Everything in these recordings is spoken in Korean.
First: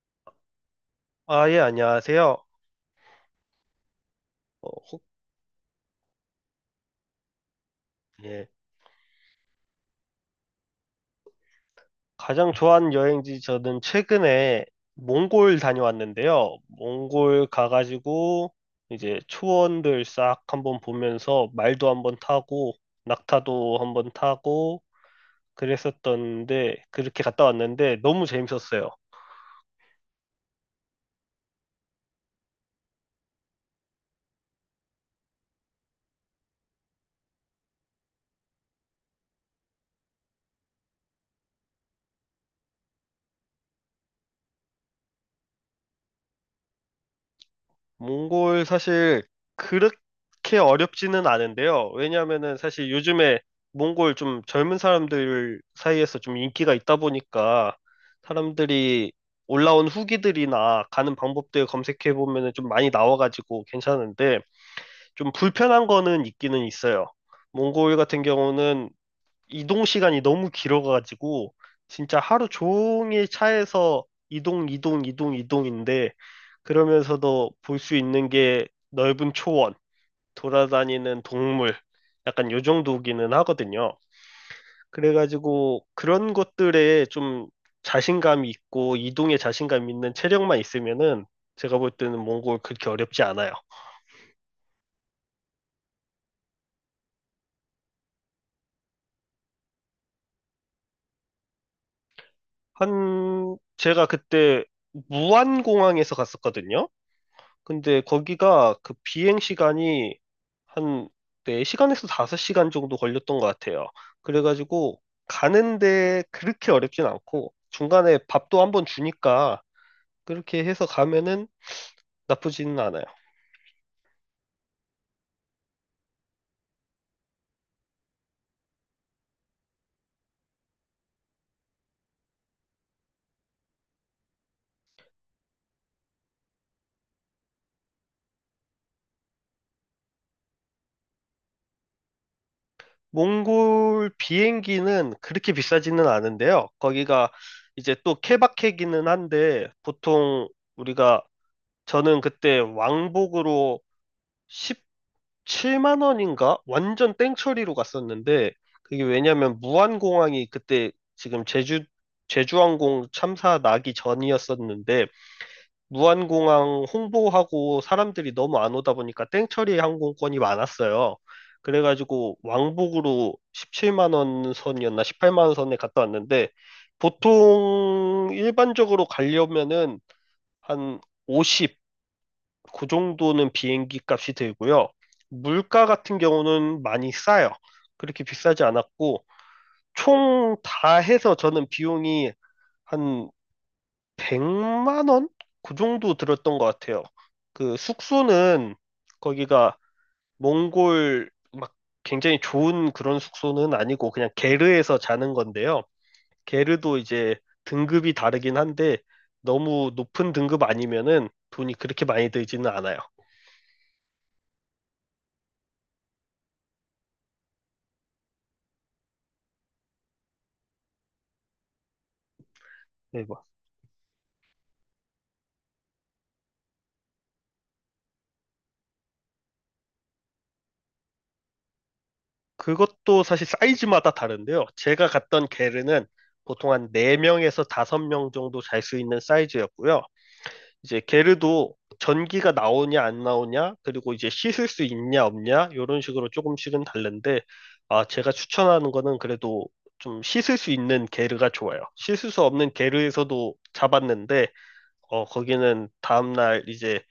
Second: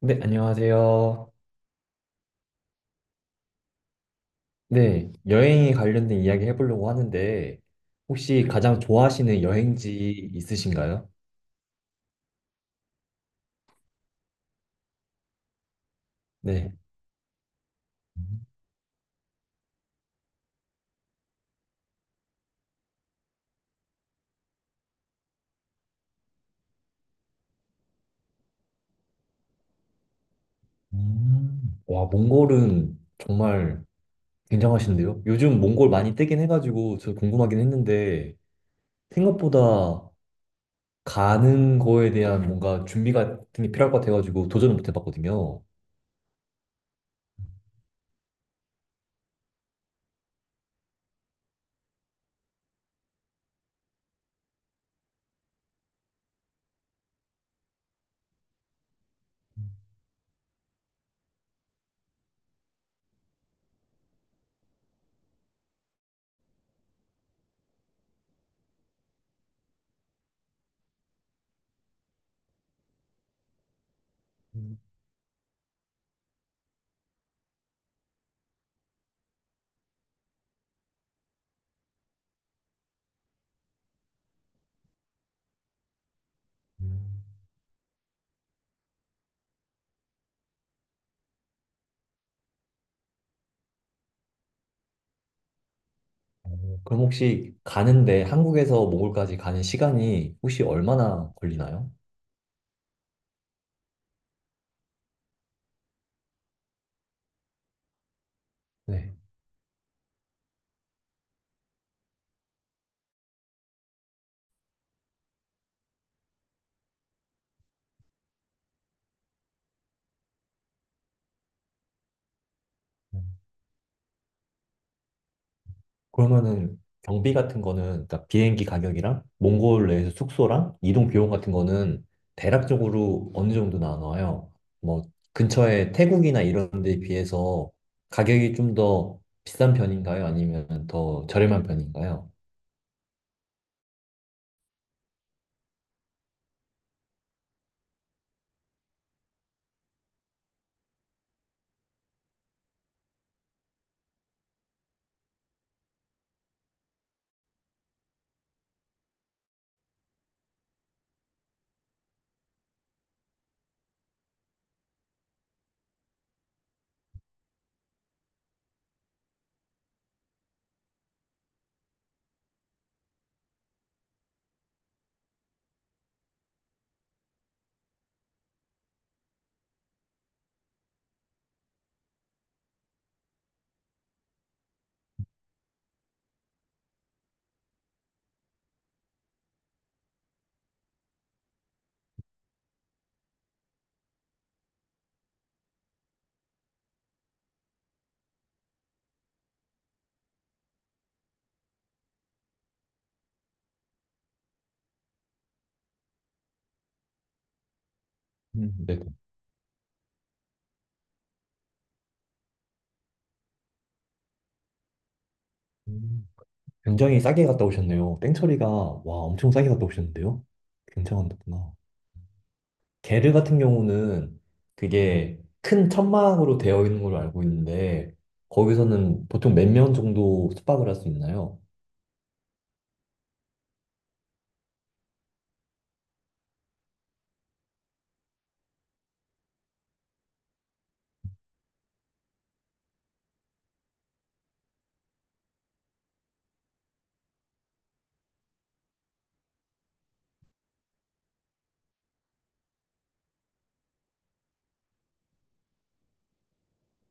네, 안녕하세요. 아, 예, 안녕하세요. 어, 혹, 네, 여행에 관련된 이야기 해보려고 하는데, 혹시 예. 가장 좋아하시는 여행지 있으신가요? 가장 좋아하는 여행지 저는 최근에 몽골 다녀왔는데요. 네. 몽골 가가지고 이제 초원들 싹 한번 보면서 말도 한번 타고 낙타도 한번 타고 그랬었던데 그렇게 갔다 왔는데 너무 재밌었어요. 음. 와, 몽골은 정말 굉장하신데요? 요즘 몽골 많이 뜨긴 해가지고, 저 궁금하긴 했는데, 생각보다 가는 거에 대한 뭔가 준비 같은 게 필요할 것 같아가지고, 도전을 못 해봤거든요. 몽골 사실 그렇게 어렵지는 않은데요. 왜냐하면은 사실 요즘에 몽골 좀 젊은 사람들 사이에서 좀 인기가 있다 보니까 사람들이 올라온 후기들이나 가는 방법들 검색해 보면은 좀 많이 나와가지고 괜찮은데 좀 불편한 거는 있기는 있어요. 몽골 같은 경우는 이동 시간이 너무 길어가지고 진짜 하루 종일 차에서 이동, 음. 이동, 이동, 이동인데 그러면서도 볼 수 있는 게 넓은 초원, 돌아다니는 동물, 약간 요 정도기는 하거든요. 그래가지고 그런 것들에 좀 자신감이 있고 이동에 자신감 있는 체력만 있으면은 제가 볼 때는 몽골 그렇게 어렵지 않아요. 그럼 혹시 가는데 한국에서 몽골까지 가는 시간이 혹시 얼마나 걸리나요? 한 제가 그때 무안공항에서 갔었거든요. 근데 거기가 그 네. 비행 시간이 한 4시간에서 5시간 정도 걸렸던 것 같아요. 그래가지고 가는데 그렇게 어렵진 않고 중간에 밥도 한번 주니까 그렇게 해서 가면은 나쁘지는 않아요. 그러면은 경비 같은 거는 그러니까 비행기 가격이랑 몽골 내에서 숙소랑 이동 비용 같은 거는 대략적으로 어느 정도 나눠요? 뭐 근처에 태국이나 이런 데에 비해서 가격이 좀 더 비싼 편인가요? 아니면 더 저렴한 편인가요? 몽골 비행기는 그렇게 비싸지는 않은데요. 거기가 이제 또 케바케기는 한데 보통 우리가 저는 그때 왕복으로 1 7만 원인가? 완전 땡처리로 갔었는데 그게 왜냐면 무안공항이 그때 지금 제주항공 참사 나기 전이었었는데 무안공항 홍보하고 사람들이 너무 안 오다 보니까 땡처리 항공권이 많았어요. 그래가지고 왕복으로 17만 원 선이었나 18만 원 선에 갔다 왔는데 보통 일반적으로 가려면은 한 50, 그 정도는 비행기 값이 들고요. 물가 같은 경우는 많이 싸요. 그렇게 비싸지 않았고, 총 다 해서 저는 비용이 한 100만 원? 그 정도 들었던 것 같아요. 그 숙소는 거기가 몽골 막 굉장히 좋은 그런 숙소는 아니고 그냥 게르에서 자는 건데요. 게르도 이제 등급이 다르긴 한데 네. 너무 높은 등급 아니면은 돈이 그렇게 많이 들지는 않아요. 음, 굉장히 싸게 갔다 오셨네요. 땡처리가 와 엄청 싸게 갔다 오셨는데요? 굉장하구나. 네, 게르 뭐 같은 경우는 그게 큰 천막으로 되어 있는 걸로 알고 있는데 거기서는 보통 몇 명 정도 숙박을 할 수 있나요? 그것도 사실 사이즈마다 다른데요. 제가 갔던 게르는 보통 한 4명에서 5명 정도 잘 수 있는 사이즈였고요. 이제 게르도 전기가 나오냐 안 나오냐, 그리고 이제 씻을 수 있냐 없냐, 이런 식으로 조금씩은 다른데, 아, 제가 추천하는 거는 그래도 좀 씻을 수 있는 게르가 좋아요. 씻을 수 없는 게르에서도 잡았는데, 어, 거기는 다음날 이제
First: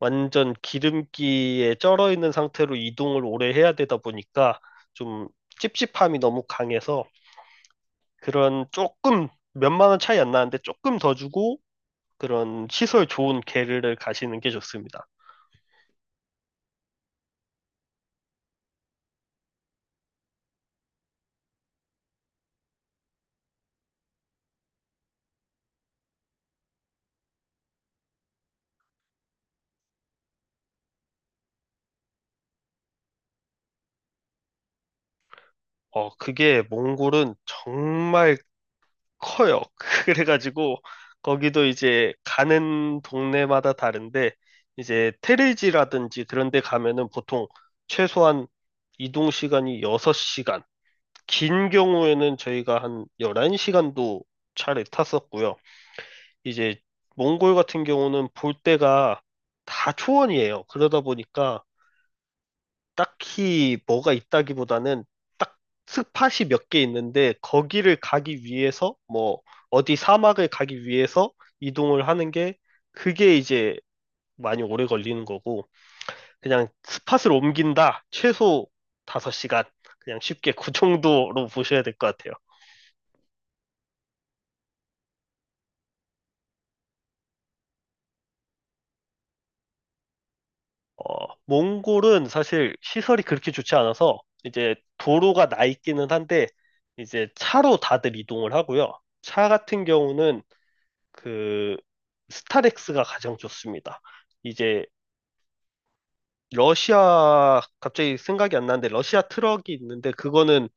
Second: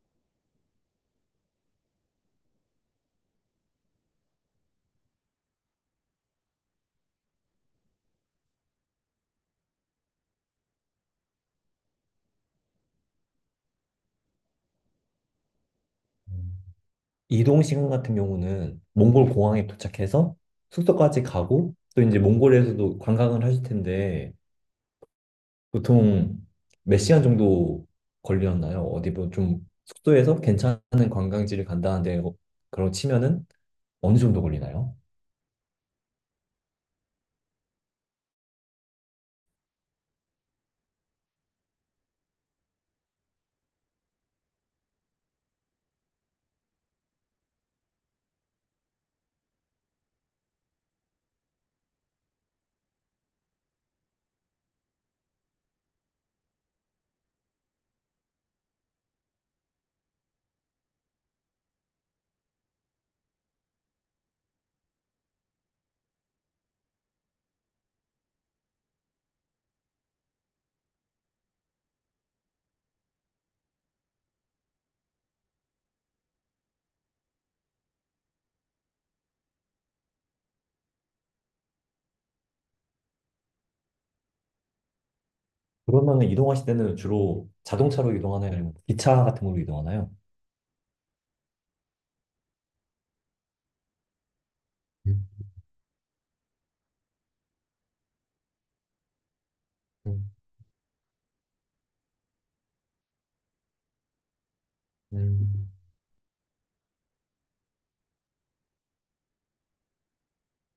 완전 기름기에 쩔어 있는 상태로 이동을 오래 해야 되다 보니까 좀 찝찝함이 너무 강해서 그런 조금 몇만 원 차이 안 나는데 조금 더 주고 그런 시설 좋은 게르를 가시는 게 좋습니다. 이동 시간 같은 경우는 몽골 공항에 도착해서 숙소까지 가고 또 이제 몽골에서도 관광을 하실 텐데 보통 몇 시간 정도 걸렸나요? 어디 뭐좀 숙소에서 괜찮은 관광지를 간다는데 그런 치면은 어느 정도 걸리나요? 어, 그게 몽골은 정말 커요. 그래가지고 거기도 이제 가는 동네마다 다른데 이제 테레지라든지 그런 데 가면은 보통 최소한 이동 시간이 6시간, 긴 경우에는 저희가 한 11시간도 차를 탔었고요. 이제 몽골 같은 경우는 볼 때가 다 초원이에요. 그러다 보니까 딱히 뭐가 있다기보다는 딱 스팟이 몇 개 있는데 거기를 가기 위해서 뭐 어디 사막을 가기 위해서 이동을 하는 게 그게 이제 많이 오래 걸리는 거고 그냥 스팟을 옮긴다 최소 5시간 그냥 쉽게 그 정도로 보셔야 될 것 같아요. 그러면은 이동하실 때는 주로 자동차로 이동하나요? 아니면 기차 같은 걸로 이동하나요? 어, 몽골은 사실 시설이 그렇게 좋지 않아서 이제 음, 도로가 나 있기는 한데 이제 차로 다들 이동을 하고요. 차 같은 음, 경우는 그 스타렉스가 가장 좋습니다. 이제 음, 러시아 갑자기 생각이 안 나는데 러시아 트럭이 있는데 그거는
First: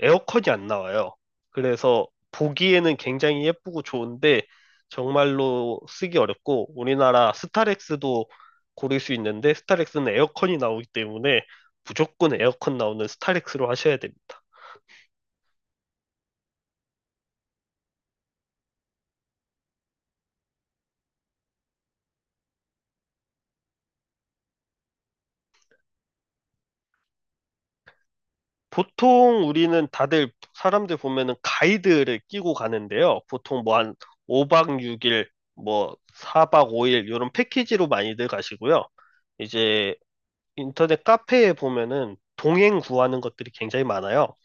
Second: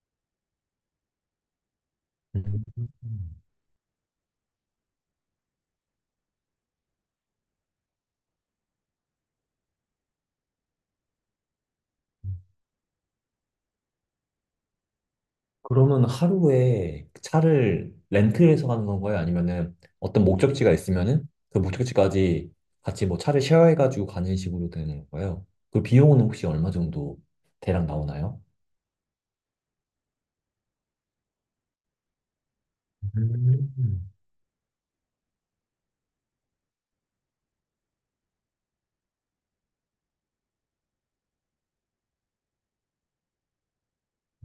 에어컨이 안 나와요. 그래서 보기에는 음. 굉장히 예쁘고 좋은데 정말로 쓰기 어렵고 우리나라 스타렉스도 고를 수 있는데 스타렉스는 에어컨이 나오기 때문에 무조건 에어컨 나오는 스타렉스로 하셔야 됩니다. 그러면 하루에 차를 렌트해서 가는 건가요? 아니면은 어떤 목적지가 있으면은 그 목적지까지 같이 뭐 차를 쉐어해가지고 가는 식으로 되는 건가요? 그 비용은 혹시 얼마 정도 대략 나오나요? 보통 우리는 다들 사람들 보면은 가이드를 끼고 가는데요. 보통 뭐 한 음, 5박 6일, 뭐 4박 5일 이런 패키지로 많이들 가시고요. 이제 인터넷 카페에 보면은 동행 구하는 것들이 굉장히 많아요.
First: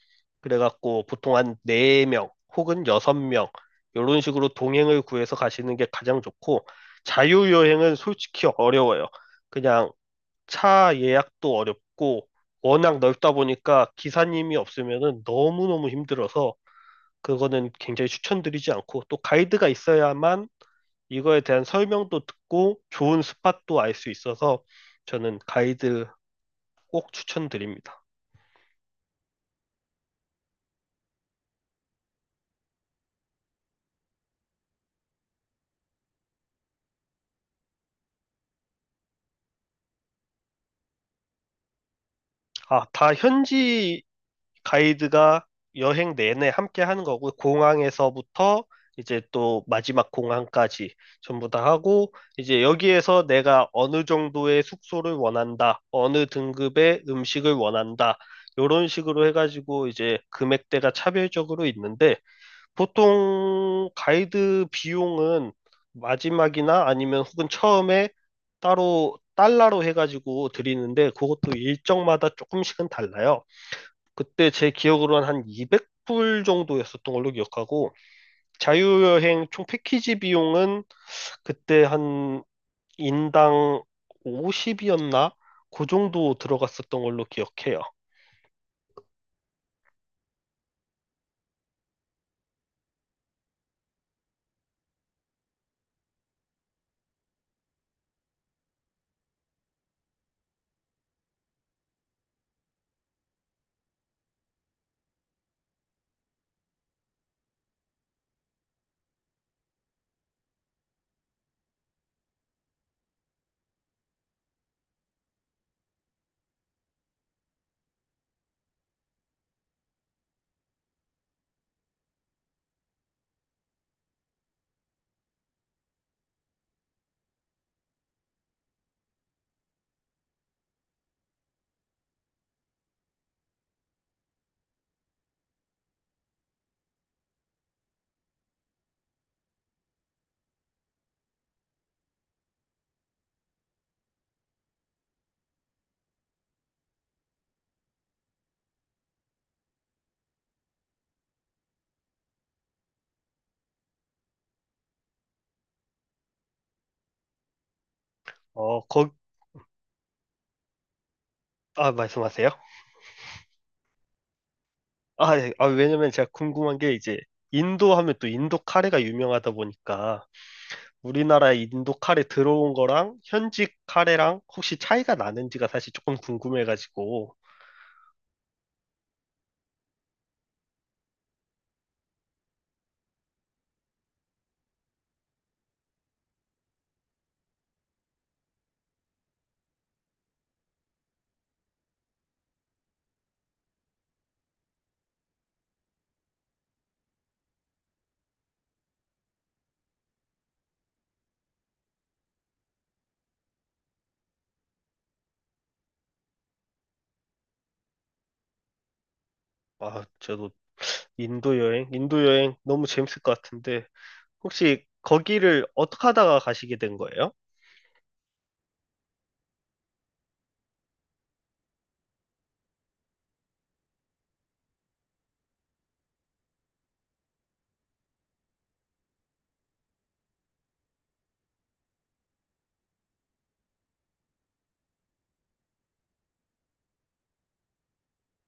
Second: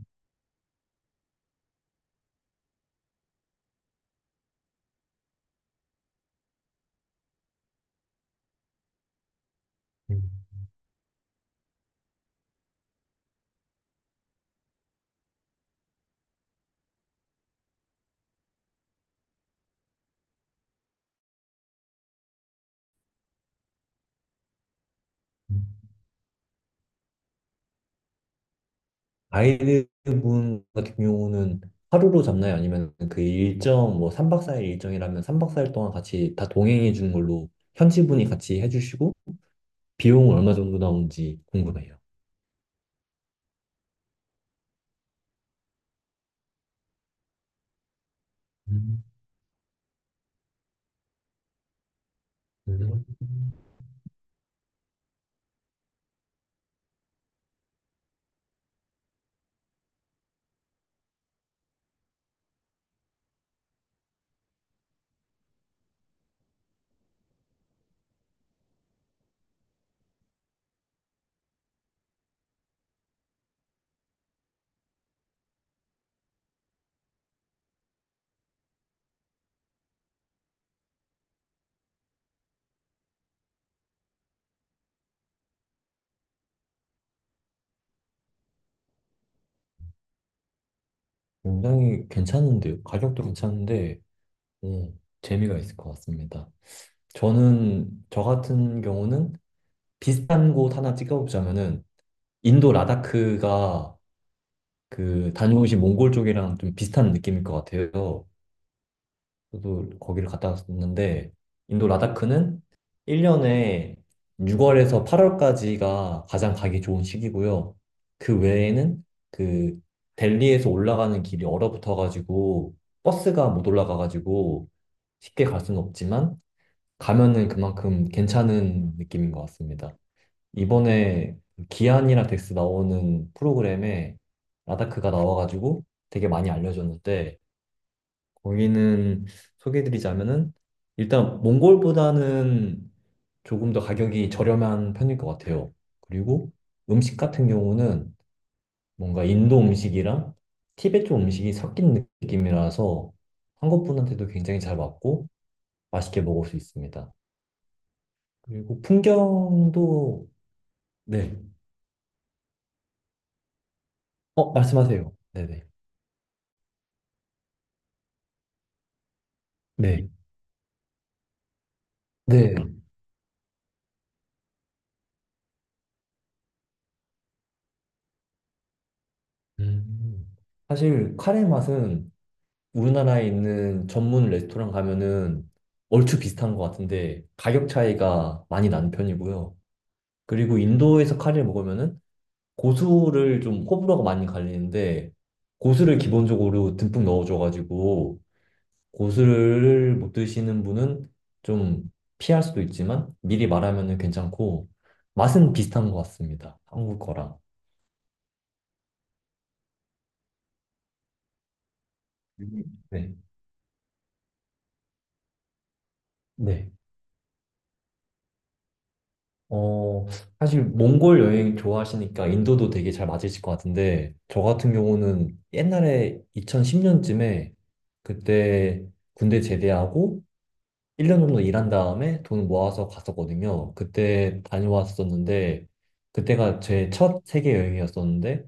그래갖고 보통 한 4명 혹은 6명 이런 식으로 동행을 구해서 가시는 게 가장 좋고 자유여행은 솔직히 어려워요. 그냥 음, 차 예약도 어렵고 워낙 넓다 보니까 기사님이 없으면은 너무너무 힘들어서 그거는 굉장히 추천드리지 않고 또 가이드가 있어야만 이거에 대한 설명도 듣고 좋은 스팟도 알 수 있어서 저는 음. 가이드 꼭 추천드립니다. 가이드분 같은 경우는 하루로 잡나요? 아니면 그 일정, 뭐 3박 4일 일정이라면 3박 4일 동안 같이 다 동행해 주는 걸로 현지 분이 같이 해주시고 비용은 얼마 정도 나오는지 궁금해요. 아, 다 현지 가이드가 여행 내내 함께 하는 거고, 공항에서부터 음, 이제 또 마지막 공항까지 전부 다 하고, 이제 음. 여기에서 내가 어느 정도의 숙소를 원한다, 어느 등급의 음식을 원한다, 요런 식으로 해가지고 이제 금액대가 차별적으로 있는데, 보통 가이드 비용은 마지막이나 아니면 혹은 처음에 따로 달러로 해가지고 드리는데 그것도 일정마다 조금씩은 달라요. 그때 제 기억으로는 한 200불 정도였었던 걸로 기억하고 자유여행 총 패키지 비용은 그때 한 인당 50이었나? 그 정도 들어갔었던 걸로 기억해요. 굉장히 괜찮은데요. 가격도 괜찮은데, 재미가 있을 것 같습니다. 저는, 저 같은 경우는 비슷한 곳 하나 찍어보자면은, 인도 라다크가 그 다녀오신 몽골 쪽이랑 좀 비슷한 느낌일 것 같아요. 저도 거기를 갔다 왔었는데 인도 라다크는 1년에 6월에서 8월까지가 가장 가기 좋은 시기고요. 그 외에는 그 델리에서 올라가는 길이 얼어붙어가지고 버스가 못 올라가가지고 쉽게 갈 수는 없지만 가면은 그만큼 괜찮은 느낌인 것 같습니다. 이번에 기안이랑 덱스 나오는 프로그램에 라다크가 나와가지고 되게 많이 알려졌는데 거기는 소개해드리자면은 일단 몽골보다는 조금 더 가격이 저렴한 편일 것 같아요. 그리고 음식 같은 경우는 뭔가 인도 음식이랑 티베트 쪽 음식이 섞인 느낌이라서 한국 분한테도 굉장히 잘 맞고 맛있게 먹을 수 있습니다. 그리고 어, 거, 풍경도 네. 아, 말씀하세요. 말씀하세요. 아, 예. 아, 네네. 왜냐면 제가 궁금한 게 이제 인도 하면 또 인도 카레가 유명하다 네. 보니까 우리나라 인도 카레 네. 들어온 거랑 현지 카레랑 혹시 차이가 나는지가 사실 조금 궁금해가지고 음. 사실 카레 맛은 우리나라에 있는 전문 레스토랑 가면은 얼추 비슷한 것 같은데 가격 차이가 많이 나는 편이고요. 그리고 인도에서 카레를 먹으면은 고수를 좀 호불호가 많이 갈리는데 고수를 기본적으로 듬뿍 넣어줘가지고 고수를 못 드시는 분은 좀 피할 수도 있지만 미리 말하면은 괜찮고 맛은 비슷한 것 같습니다. 한국 거랑. 아, 저도 인도 여행, 인도 여행 음. 너무 네. 재밌을 것 같은데 혹시 거기를 어떻게 하다가 네. 가시게 된 거예요? 어, 사실 몽골 여행 좋아하시니까 인도도 되게 잘 맞으실 것 같은데, 저 같은 경우는 옛날에 2010년쯤에 그때 군대 제대하고 1년 정도 일한 다음에 돈 모아서 갔었거든요. 그때 다녀왔었는데, 그때가 제 첫 세계 여행이었었는데,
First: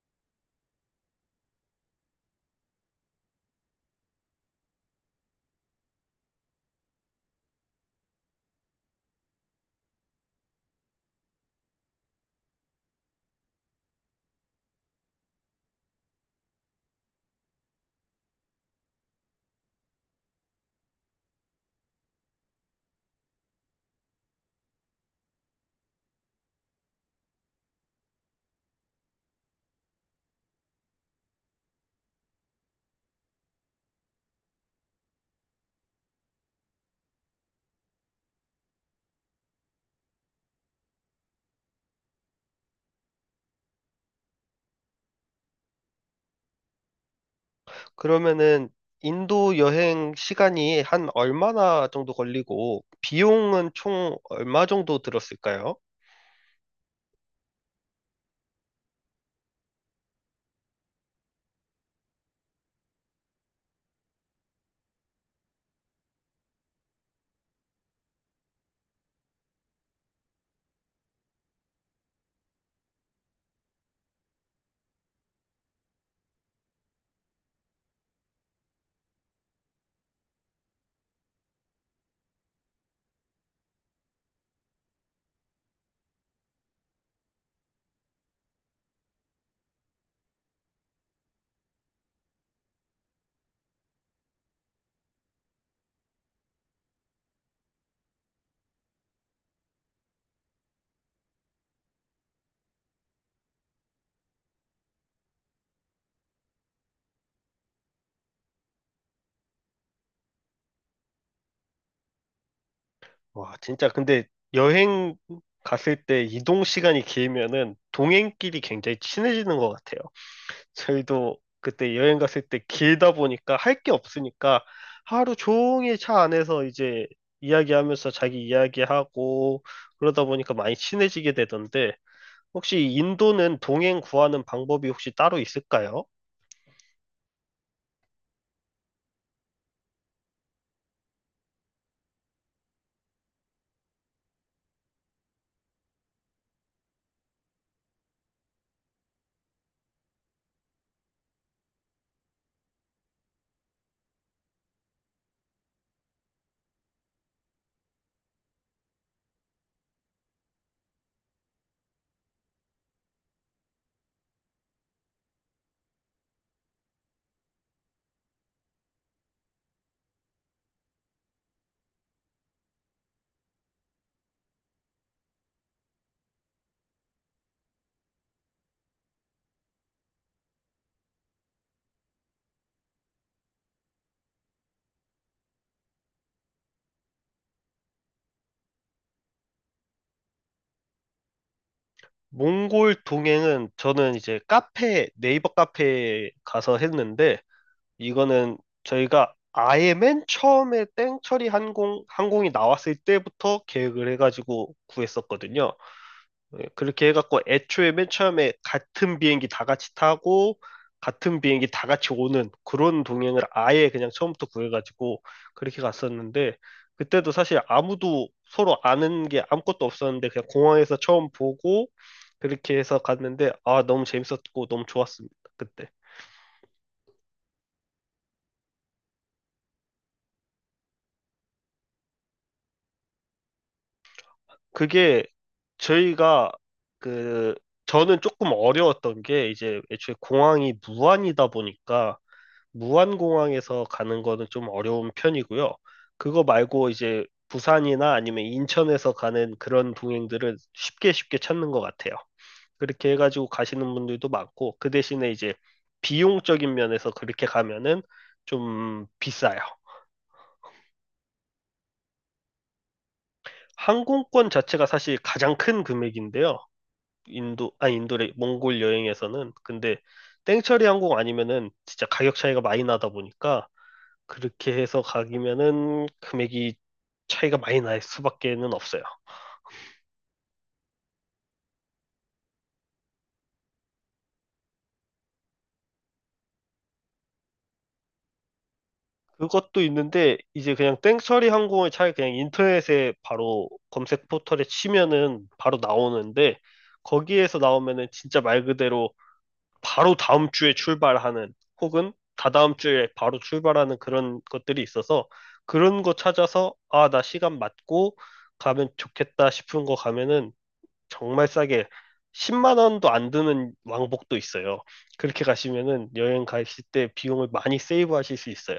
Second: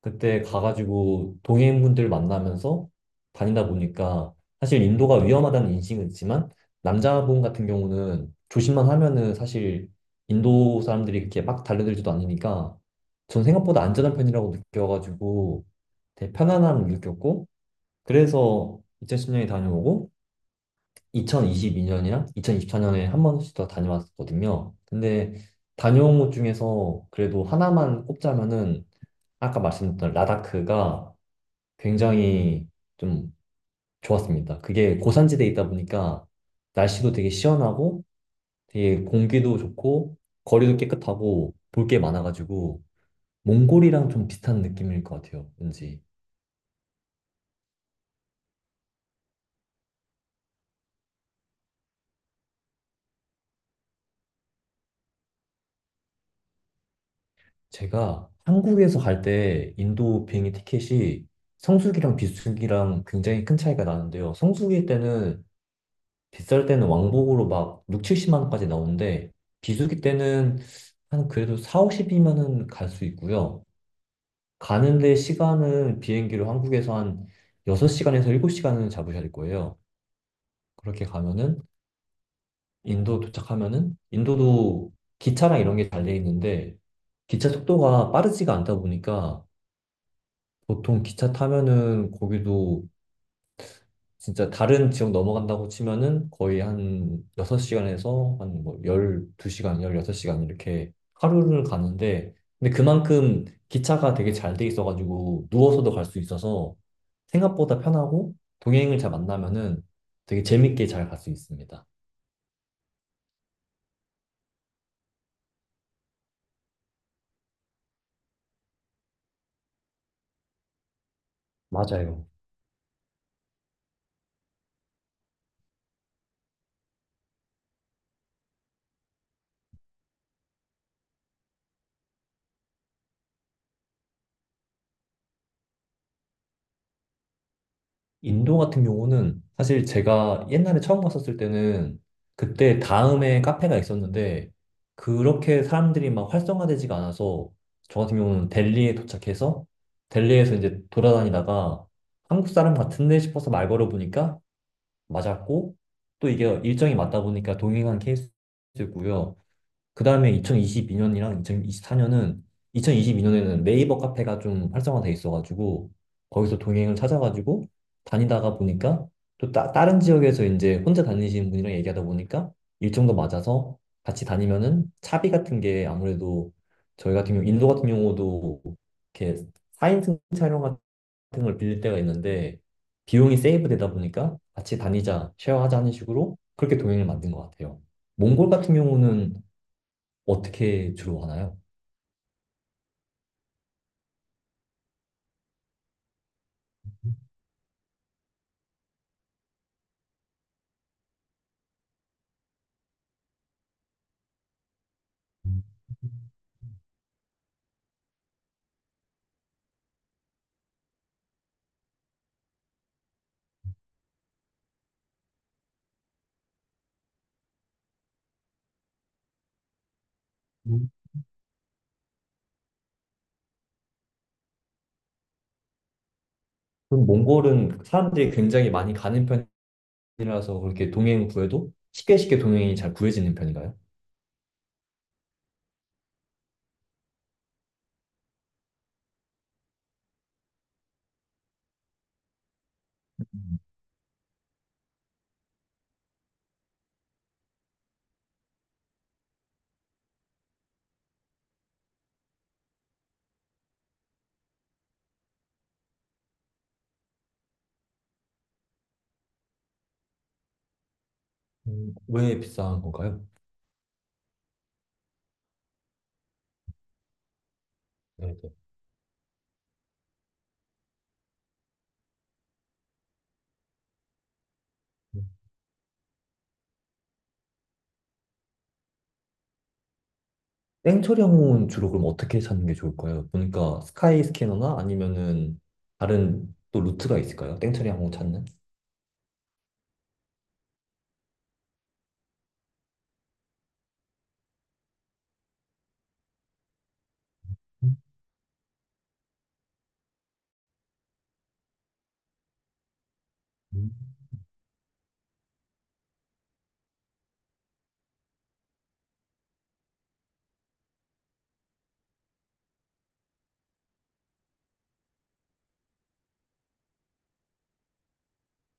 그때 가가지고 동해인분들 만나면서 다니다 보니까 사실 인도가 위험하다는 인식은 있지만 남자분 같은 경우는 조심만 하면은 사실 인도 사람들이 그렇게 막 달려들지도 않으니까 전 생각보다 안전한 편이라고 느껴가지고 되게 편안함을 느꼈고 그래서 2010년에 다녀오고 2022년이랑 2024년에 한 번씩 더 다녀왔거든요. 근데 다녀온 곳 중에서 그래도 하나만 꼽자면은 아까 말씀드렸던 라다크가 굉장히 좀 좋았습니다. 그게 고산지대에 있다 보니까 날씨도 되게 시원하고 되게 공기도 좋고 거리도 깨끗하고 볼 게 많아가지고 몽골이랑 좀 비슷한 느낌일 것 같아요. 왠지 그러면은 인도 여행 시간이 한 얼마나 정도 걸리고 비용은 총 얼마 정도 들었을까요? 제가 한국에서 갈 때 인도 비행기 티켓이 성수기랑 비수기랑 굉장히 큰 차이가 나는데요. 성수기 때는 비쌀 때는 왕복으로 막 6, 70만 원까지 나오는데 비수기 때는 한 그래도 4, 50이면은 갈 수 있고요. 가는데 시간은 비행기로 한국에서 한 6시간에서 7시간은 잡으셔야 될 거예요. 그렇게 가면은 인도 도착하면은 인도도 기차랑 이런 게 잘 돼 있는데 기차 속도가 빠르지가 않다 보니까 보통 기차 타면은 거기도 진짜 다른 지역 넘어간다고 치면은 거의 한 6시간에서 한 뭐 12시간, 16시간 이렇게 하루를 가는데 근데 그만큼 기차가 되게 잘 돼 있어가지고 누워서도 갈 수 있어서 생각보다 편하고 동행을 잘 만나면은 되게 재밌게 잘 갈 수 있습니다. 와, 진짜 근데 여행 갔을 때 이동 시간이 길면은 동행끼리 굉장히 친해지는 것 같아요. 저희도 그때 여행 맞아요. 갔을 때 길다 보니까 할 게 없으니까 하루 종일 차 안에서 이제 이야기하면서 자기 이야기하고 그러다 보니까 많이 친해지게 되던데 혹시 인도는 동행 구하는 방법이 혹시 따로 있을까요? 인도 같은 경우는 사실 제가 옛날에 처음 갔었을 때는 그때 다음에 카페가 있었는데 그렇게 사람들이 막 활성화되지가 않아서 저 같은 경우는 델리에 도착해서 델리에서 이제 돌아다니다가 한국 사람 같은데 싶어서 말 걸어보니까 맞았고 또 이게 일정이 맞다 보니까 동행한 케이스고요. 그 다음에 2022년이랑 2024년은 2022년에는 네이버 카페가 좀 활성화돼 있어가지고 거기서 동행을 찾아가지고 다니다가 보니까 또 다른 지역에서 이제 혼자 다니시는 분이랑 얘기하다 보니까 일정도 맞아서 같이 다니면은 차비 같은 게 아무래도 저희 같은 경우 인도 같은 경우도 이렇게 4인승 차량 같은 걸 빌릴 때가 있는데 비용이 세이브되다 보니까 같이 다니자, 쉐어하자 하는 식으로 그렇게 동행을 만든 것 같아요. 몽골 같은 경우는 어떻게 주로 가나요? 몽골 동행은 저는 이제 카페, 네이버 카페에 가서 했는데 이거는 저희가 아예 맨 처음에 땡처리 항공이 나왔을 때부터 계획을 해가지고 구했었거든요. 예, 그렇게 해갖고 애초에 맨 처음에 같은 비행기 다 같이 타고 같은 비행기 다 같이 오는 그런 동행을 아예 그냥 처음부터 구해가지고 그렇게 갔었는데 그때도 사실 아무도 서로 아는 게 아무것도 없었는데 그냥 음. 공항에서 처음 보고 그렇게 해서 갔는데 아, 너무 재밌었고 너무 좋았습니다. 그때. 그럼 몽골은 사람들이 굉장히 많이 가는 편이라서 그렇게 동행 구해도 쉽게 쉽게 동행이 잘 구해지는 편인가요? 그게 저희가 그 저는 조금 어려웠던 게 이제 애초에 공항이 무안이다 보니까 무안공항에서 가는 거는 좀 어려운 편이고요. 그거 말고 이제 부산이나 아니면 인천에서 가는 그런 동행들을 쉽게 쉽게 찾는 것 같아요. 그렇게 해가지고 가시는 분들도 많고, 그 대신에 이제 비용적인 면에서 그렇게 가면은 좀 비싸요. 왜 비싼 건가요? 항공권 자체가 사실 가장 큰 금액인데요. 인도, 아 인도래, 네, 네. 몽골 여행에서는. 근데 땡처리 항공 아니면은 진짜 가격 차이가 많이 나다 보니까 그렇게 해서 음. 가기면은 금액이 차이가 많이 날 수밖에는 없어요. 땡처리 항공은 주로 그럼 어떻게 찾는 게 좋을까요? 보니까 스카이 스캐너나 아니면은 다른 또 루트가 있을까요? 땡처리 항공 찾는? 그것도 있는데 이제 그냥 땡처리 항공을 차라리 그냥 인터넷에 바로 검색 포털에 치면은 바로 나오는데 거기에서 나오면은 진짜 말 그대로 바로 다음 주에 출발하는 혹은 다다음 주에 바로 출발하는 그런 것들이 있어서 그런 거 찾아서 아, 나 시간 맞고 가면 좋겠다 싶은 거 가면은 정말 싸게 10만 원도 안 드는 왕복도 있어요. 그렇게 가시면은 여행 가실 때 비용을 많이 세이브 하실 수 있어요.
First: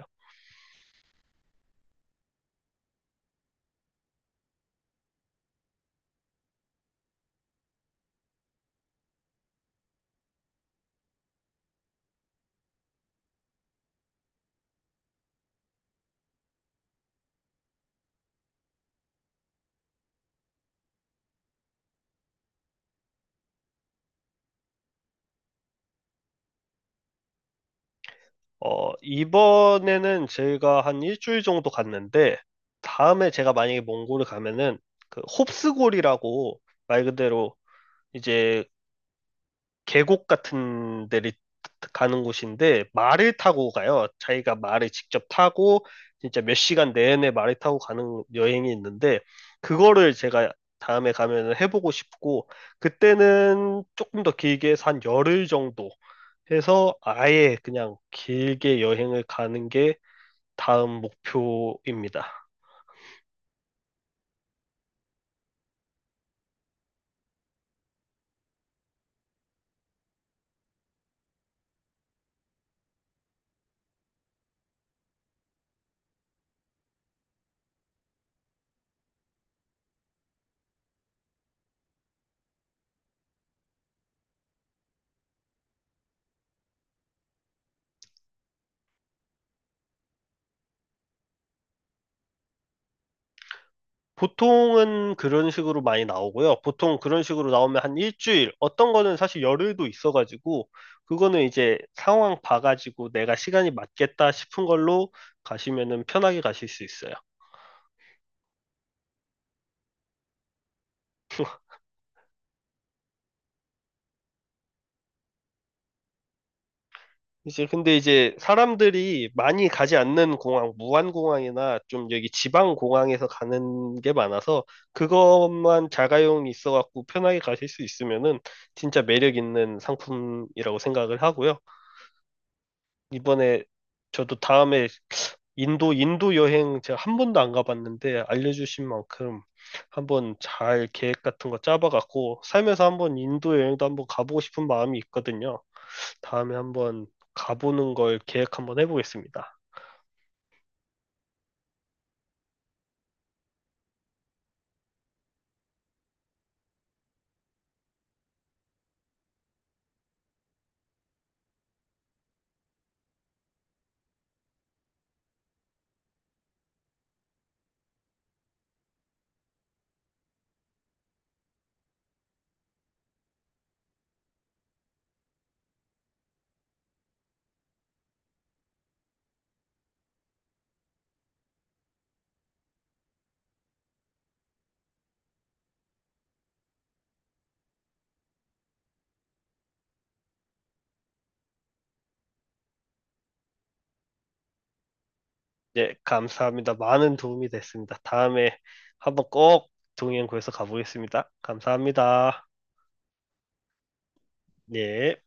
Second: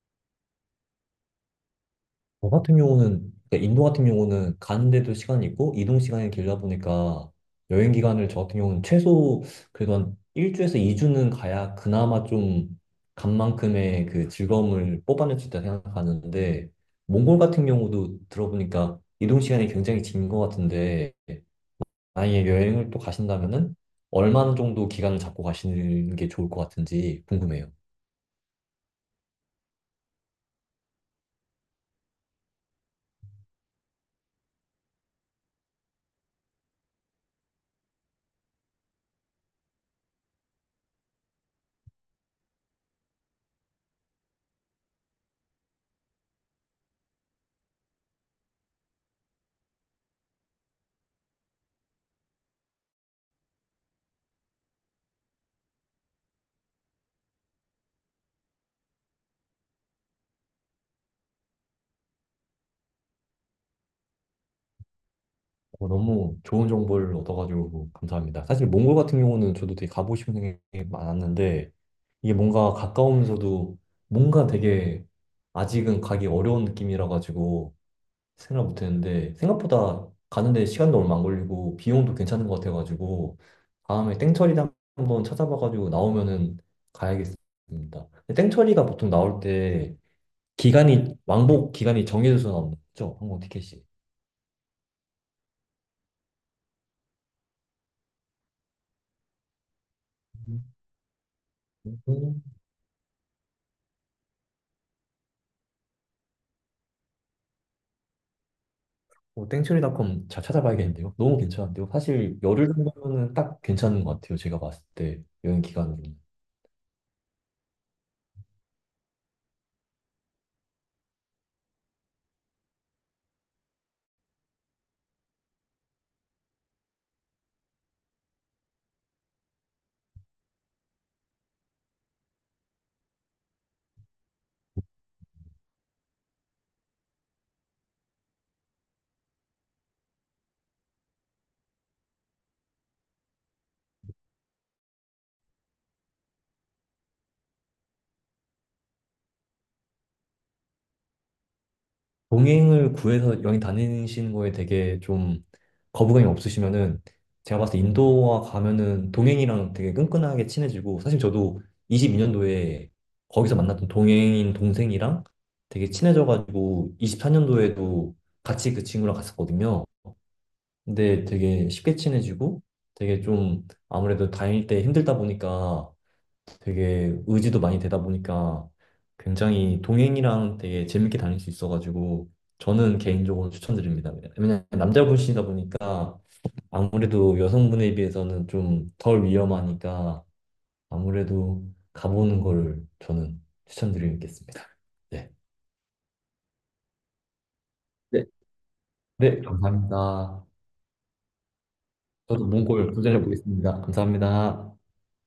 저 같은 경우는, 그러니까 인도 같은 경우는 가는데도 시간이 있고, 이동 시간이 길다 보니까, 여행 기간을 저 같은 경우는 최소, 그래도 한 1주에서 2주는 가야 그나마 좀, 간 만큼의 그 즐거움을 뽑아낼 수 있다 생각하는데, 몽골 같은 경우도 들어보니까, 이동 시간이 굉장히 긴 것 같은데, 만약에 여행을 또 가신다면은, 얼마나 정도 기간을 잡고 가시는 게 좋을 것 같은지 궁금해요. 어, 이번에는 제가 한 일주일 정도 갔는데 다음에 제가 만약에 몽골을 가면은 그 홉스골이라고 말 그대로 이제 계곡 같은 데를 가는 곳인데 말을 타고 가요. 자기가 말을 직접 타고 진짜 몇 시간 내내 말을 타고 가는 여행이 있는데 그거를 제가 다음에 가면 해보고 싶고 그때는 조금 더 길게 해서 한 열흘 정도 해서 아예 그냥 길게 여행을 가는 게 다음 목표입니다. 너무 좋은 정보를 얻어가지고 감사합니다. 사실 몽골 같은 경우는 저도 되게 가보고 싶은 생각이 많았는데 이게 뭔가 가까우면서도 뭔가 되게 아직은 가기 어려운 느낌이라 가지고 생각 못했는데 생각보다 가는데 시간도 얼마 안 걸리고 비용도 괜찮은 것 같아가지고 다음에 땡처리를 한번 찾아봐가지고 나오면은 가야겠습니다. 근데 땡처리가 보통 나올 때 기간이 왕복 기간이 정해져서 나오는 거죠? 항공 티켓이. 보통은 그런 식으로 많이 나오고요. 보통 그런 식으로 나오면 한 일주일, 어떤 거는 사실 열흘도 있어가지고, 그거는 이제 상황 음. 봐가지고 내가 시간이 맞겠다 싶은 걸로 가시면은 편하게 가실 수 있어요. 땡처리닷컴 잘 찾아봐야겠는데요. 너무 괜찮은데요. 사실 열흘 정도면은 딱 괜찮은 것 같아요. 제가 봤을 때 여행 기간으로. 이제 근데 이제 사람들이 많이 가지 않는 공항, 무안공항이나 좀 여기 지방 공항에서 가는 게 많아서 그것만 자가용이 있어갖고 편하게 가실 수 있으면은 진짜 매력 있는 상품이라고 생각을 하고요. 이번에 저도 다음에 인도, 인도 여행 제가 한 번도 안 가봤는데 알려주신 만큼 한번 잘 계획 같은 거 짜봐갖고 살면서 한번 인도 여행도 한번 가보고 싶은 마음이 있거든요. 다음에 한번 가보는 걸 계획 한번 해보겠습니다. 동행을 구해서 여행 다니시는 거에 되게 좀 거부감이 없으시면은 제가 봤을 때 인도와 가면은 동행이랑 되게 끈끈하게 친해지고 사실 저도 22년도에 거기서 만났던 동행인 동생이랑 되게 친해져가지고 24년도에도 같이 그 친구랑 갔었거든요. 근데 되게 쉽게 친해지고 되게 좀 아무래도 다닐 때 힘들다 보니까 되게 의지도 많이 되다 보니까 굉장히 동행이랑 되게 재밌게 다닐 수 있어가지고 저는 개인적으로 추천드립니다. 왜냐면 남자분이시다 보니까 아무래도 여성분에 비해서는 좀 덜 위험하니까 아무래도 가보는 거를 저는 추천드리겠습니다. 네. 예, 감사합니다. 많은 도움이 됐습니다. 네. 다음에 한번 네, 꼭 동행 감사합니다. 구해서 가보겠습니다. 감사합니다. 저도 몽골 도전해 보겠습니다. 감사합니다. 네.